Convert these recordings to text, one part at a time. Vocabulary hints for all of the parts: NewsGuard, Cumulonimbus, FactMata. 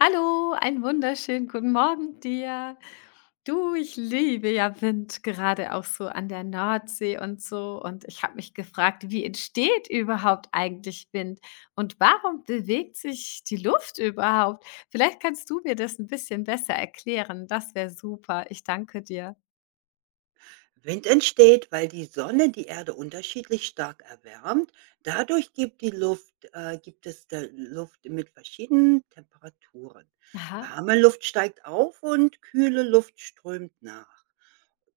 Hallo, einen wunderschönen guten Morgen dir. Du, ich liebe ja Wind, gerade auch so an der Nordsee und so. Und ich habe mich gefragt, wie entsteht überhaupt eigentlich Wind und warum bewegt sich die Luft überhaupt? Vielleicht kannst du mir das ein bisschen besser erklären. Das wäre super. Ich danke dir. Wind entsteht, weil die Sonne die Erde unterschiedlich stark erwärmt. Dadurch gibt, die Luft, gibt es der Luft mit verschiedenen Temperaturen. Aha, Warme Luft steigt auf und kühle Luft strömt nach,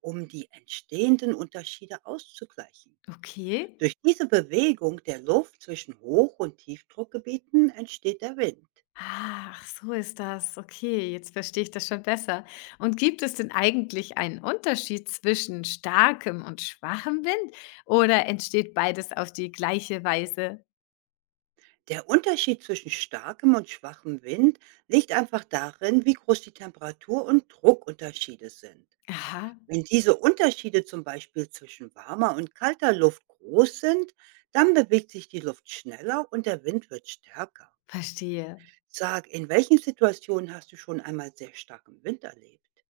um die entstehenden Unterschiede auszugleichen. okay. Durch diese Bewegung der Luft zwischen Hoch- und Tiefdruckgebieten entsteht der Wind. Ach, so ist das. Okay, jetzt verstehe ich das schon besser. Und gibt es denn eigentlich einen Unterschied zwischen starkem und schwachem Wind oder entsteht beides auf die gleiche Weise? Der Unterschied zwischen starkem und schwachem Wind liegt einfach darin, wie groß die Temperatur- und Druckunterschiede sind. Aha, Wenn diese Unterschiede zum Beispiel zwischen warmer und kalter Luft groß sind, dann bewegt sich die Luft schneller und der Wind wird stärker. verstehe. Sag, in welchen Situationen hast du schon einmal sehr starken Wind erlebt?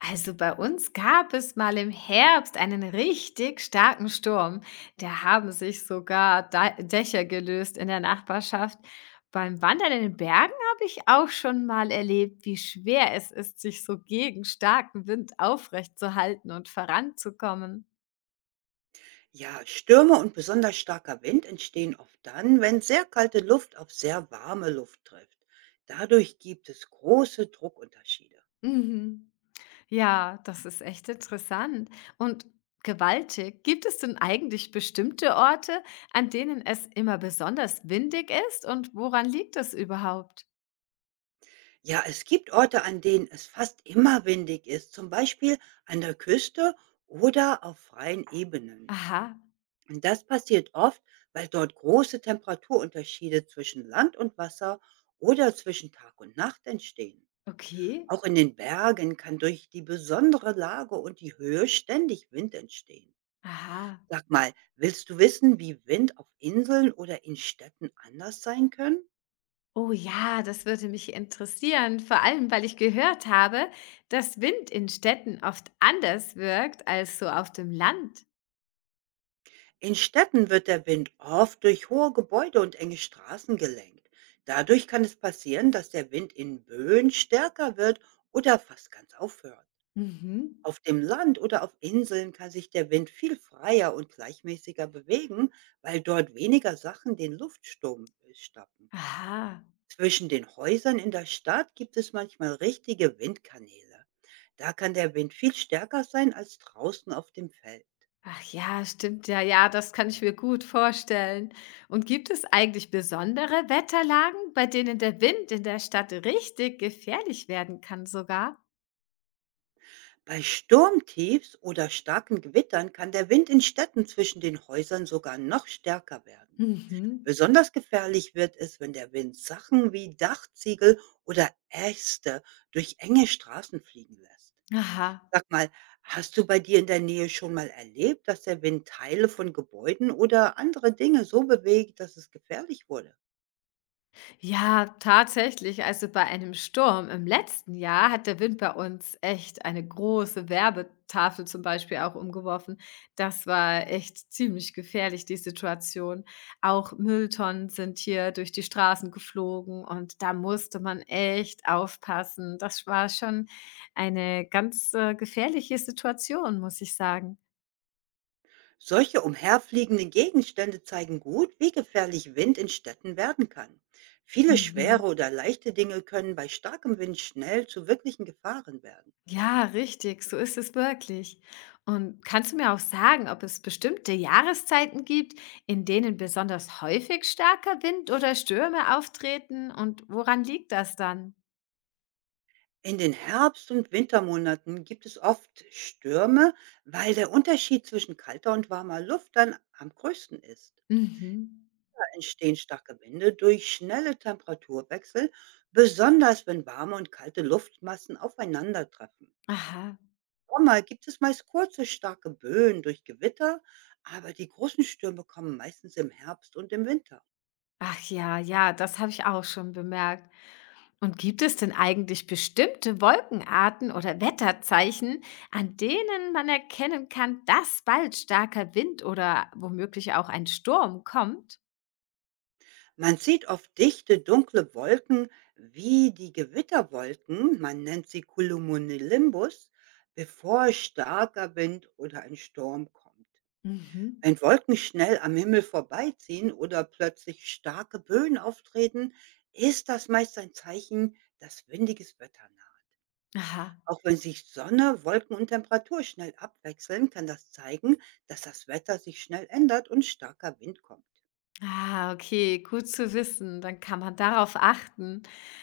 Also bei uns gab es mal im Herbst einen richtig starken Sturm. Da haben sich sogar Dächer gelöst in der Nachbarschaft. Beim Wandern in den Bergen habe ich auch schon mal erlebt, wie schwer es ist, sich so gegen starken Wind aufrecht zu halten und voranzukommen. Ja, Stürme und besonders starker Wind entstehen oft dann, wenn sehr kalte Luft auf sehr warme Luft trifft. Dadurch gibt es große Druckunterschiede. Mhm. Ja, das ist echt interessant und gewaltig. Gibt es denn eigentlich bestimmte Orte, an denen es immer besonders windig ist und woran liegt das überhaupt? Ja, es gibt Orte, an denen es fast immer windig ist, zum Beispiel an der Küste oder auf freien Ebenen. Aha, Und das passiert oft, weil dort große Temperaturunterschiede zwischen Land und Wasser oder zwischen Tag und Nacht entstehen. okay. Auch in den Bergen kann durch die besondere Lage und die Höhe ständig Wind entstehen. Aha. Sag mal, willst du wissen, wie Wind auf Inseln oder in Städten anders sein können? Oh ja, das würde mich interessieren, vor allem weil ich gehört habe, dass Wind in Städten oft anders wirkt als so auf dem Land. In Städten wird der Wind oft durch hohe Gebäude und enge Straßen gelenkt. Dadurch kann es passieren, dass der Wind in Böen stärker wird oder fast ganz aufhört. Mhm. Auf dem Land oder auf Inseln kann sich der Wind viel freier und gleichmäßiger bewegen, weil dort weniger Sachen den Luftsturm stoppen. Aha. Zwischen den Häusern in der Stadt gibt es manchmal richtige Windkanäle. Da kann der Wind viel stärker sein als draußen auf dem Feld. Ach ja, stimmt ja, ja, das kann ich mir gut vorstellen. Und gibt es eigentlich besondere Wetterlagen, bei denen der Wind in der Stadt richtig gefährlich werden kann sogar? Bei Sturmtiefs oder starken Gewittern kann der Wind in Städten zwischen den Häusern sogar noch stärker werden. Mhm. Besonders gefährlich wird es, wenn der Wind Sachen wie Dachziegel oder Äste durch enge Straßen fliegen lässt. Aha. Sag mal, hast du bei dir in der Nähe schon mal erlebt, dass der Wind Teile von Gebäuden oder andere Dinge so bewegt, dass es gefährlich wurde? Ja, tatsächlich. Also bei einem Sturm im letzten Jahr hat der Wind bei uns echt eine große Werbetafel zum Beispiel auch umgeworfen. Das war echt ziemlich gefährlich, die Situation. Auch Mülltonnen sind hier durch die Straßen geflogen und da musste man echt aufpassen. Das war schon eine ganz gefährliche Situation, muss ich sagen. Solche umherfliegenden Gegenstände zeigen gut, wie gefährlich Wind in Städten werden kann. Viele Mhm. schwere oder leichte Dinge können bei starkem Wind schnell zu wirklichen Gefahren werden. Ja, richtig, so ist es wirklich. Und kannst du mir auch sagen, ob es bestimmte Jahreszeiten gibt, in denen besonders häufig starker Wind oder Stürme auftreten und woran liegt das dann? In den Herbst- und Wintermonaten gibt es oft Stürme, weil der Unterschied zwischen kalter und warmer Luft dann am größten ist. Mhm. Da entstehen starke Winde durch schnelle Temperaturwechsel, besonders wenn warme und kalte Luftmassen aufeinandertreffen. Im Aha. Sommer gibt es meist kurze, starke Böen durch Gewitter, aber die großen Stürme kommen meistens im Herbst und im Winter. Ach ja, ja, das habe ich auch schon bemerkt. Und gibt es denn eigentlich bestimmte Wolkenarten oder Wetterzeichen, an denen man erkennen kann, dass bald starker Wind oder womöglich auch ein Sturm kommt? Man sieht oft dichte, dunkle Wolken wie die Gewitterwolken, man nennt sie Cumulonimbus, bevor starker Wind oder ein Sturm kommt. Mhm. Wenn Wolken schnell am Himmel vorbeiziehen oder plötzlich starke Böen auftreten, ist das meist ein Zeichen, dass windiges Wetter naht. Aha. Auch wenn sich Sonne, Wolken und Temperatur schnell abwechseln, kann das zeigen, dass das Wetter sich schnell ändert und starker Wind kommt. Ah, okay, gut zu wissen. Dann kann man darauf achten.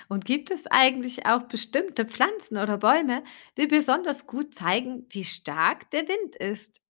Und gibt es eigentlich auch bestimmte Pflanzen oder Bäume, die besonders gut zeigen, wie stark der Wind ist?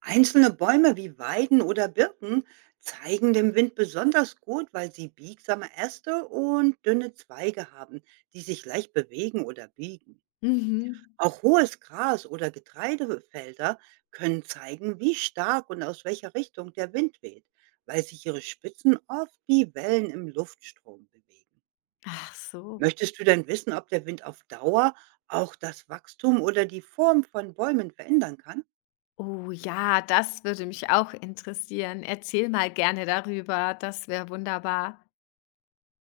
Einzelne Bäume wie Weiden oder Birken zeigen dem Wind besonders gut, weil sie biegsame Äste und dünne Zweige haben, die sich leicht bewegen oder biegen. Mhm. Auch hohes Gras oder Getreidefelder können zeigen, wie stark und aus welcher Richtung der Wind weht, weil sich ihre Spitzen oft wie Wellen im Luftstrom bewegen. Ach so. Möchtest du denn wissen, ob der Wind auf Dauer auch das Wachstum oder die Form von Bäumen verändern kann? Oh ja, das würde mich auch interessieren. Erzähl mal gerne darüber. Das wäre wunderbar.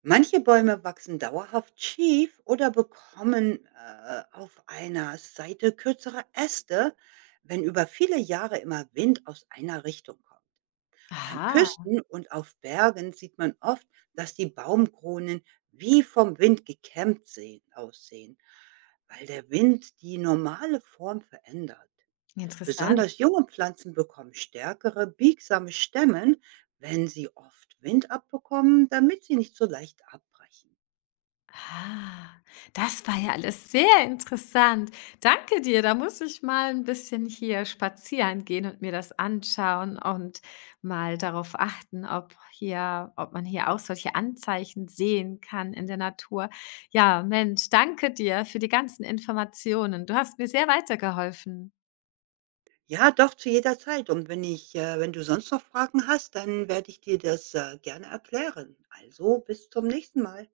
Manche Bäume wachsen dauerhaft schief oder bekommen auf einer Seite kürzere Äste, wenn über viele Jahre immer Wind aus einer Richtung kommt. An Aha, Küsten und auf Bergen sieht man oft, dass die Baumkronen wie vom Wind gekämmt sehen, aussehen, weil der Wind die normale Form verändert. interessant. Besonders junge Pflanzen bekommen stärkere, biegsame Stämmen, wenn sie oft Wind abbekommen, damit sie nicht so leicht abbrechen. Ah, das war ja alles sehr interessant. Danke dir. Da muss ich mal ein bisschen hier spazieren gehen und mir das anschauen und mal darauf achten, ob hier ob man hier auch solche Anzeichen sehen kann in der Natur. Ja, Mensch, danke dir für die ganzen Informationen. Du hast mir sehr weitergeholfen. Ja, doch, zu jeder Zeit. Und wenn ich wenn du sonst noch Fragen hast, dann werde ich dir das, gerne erklären. Also, bis zum nächsten Mal.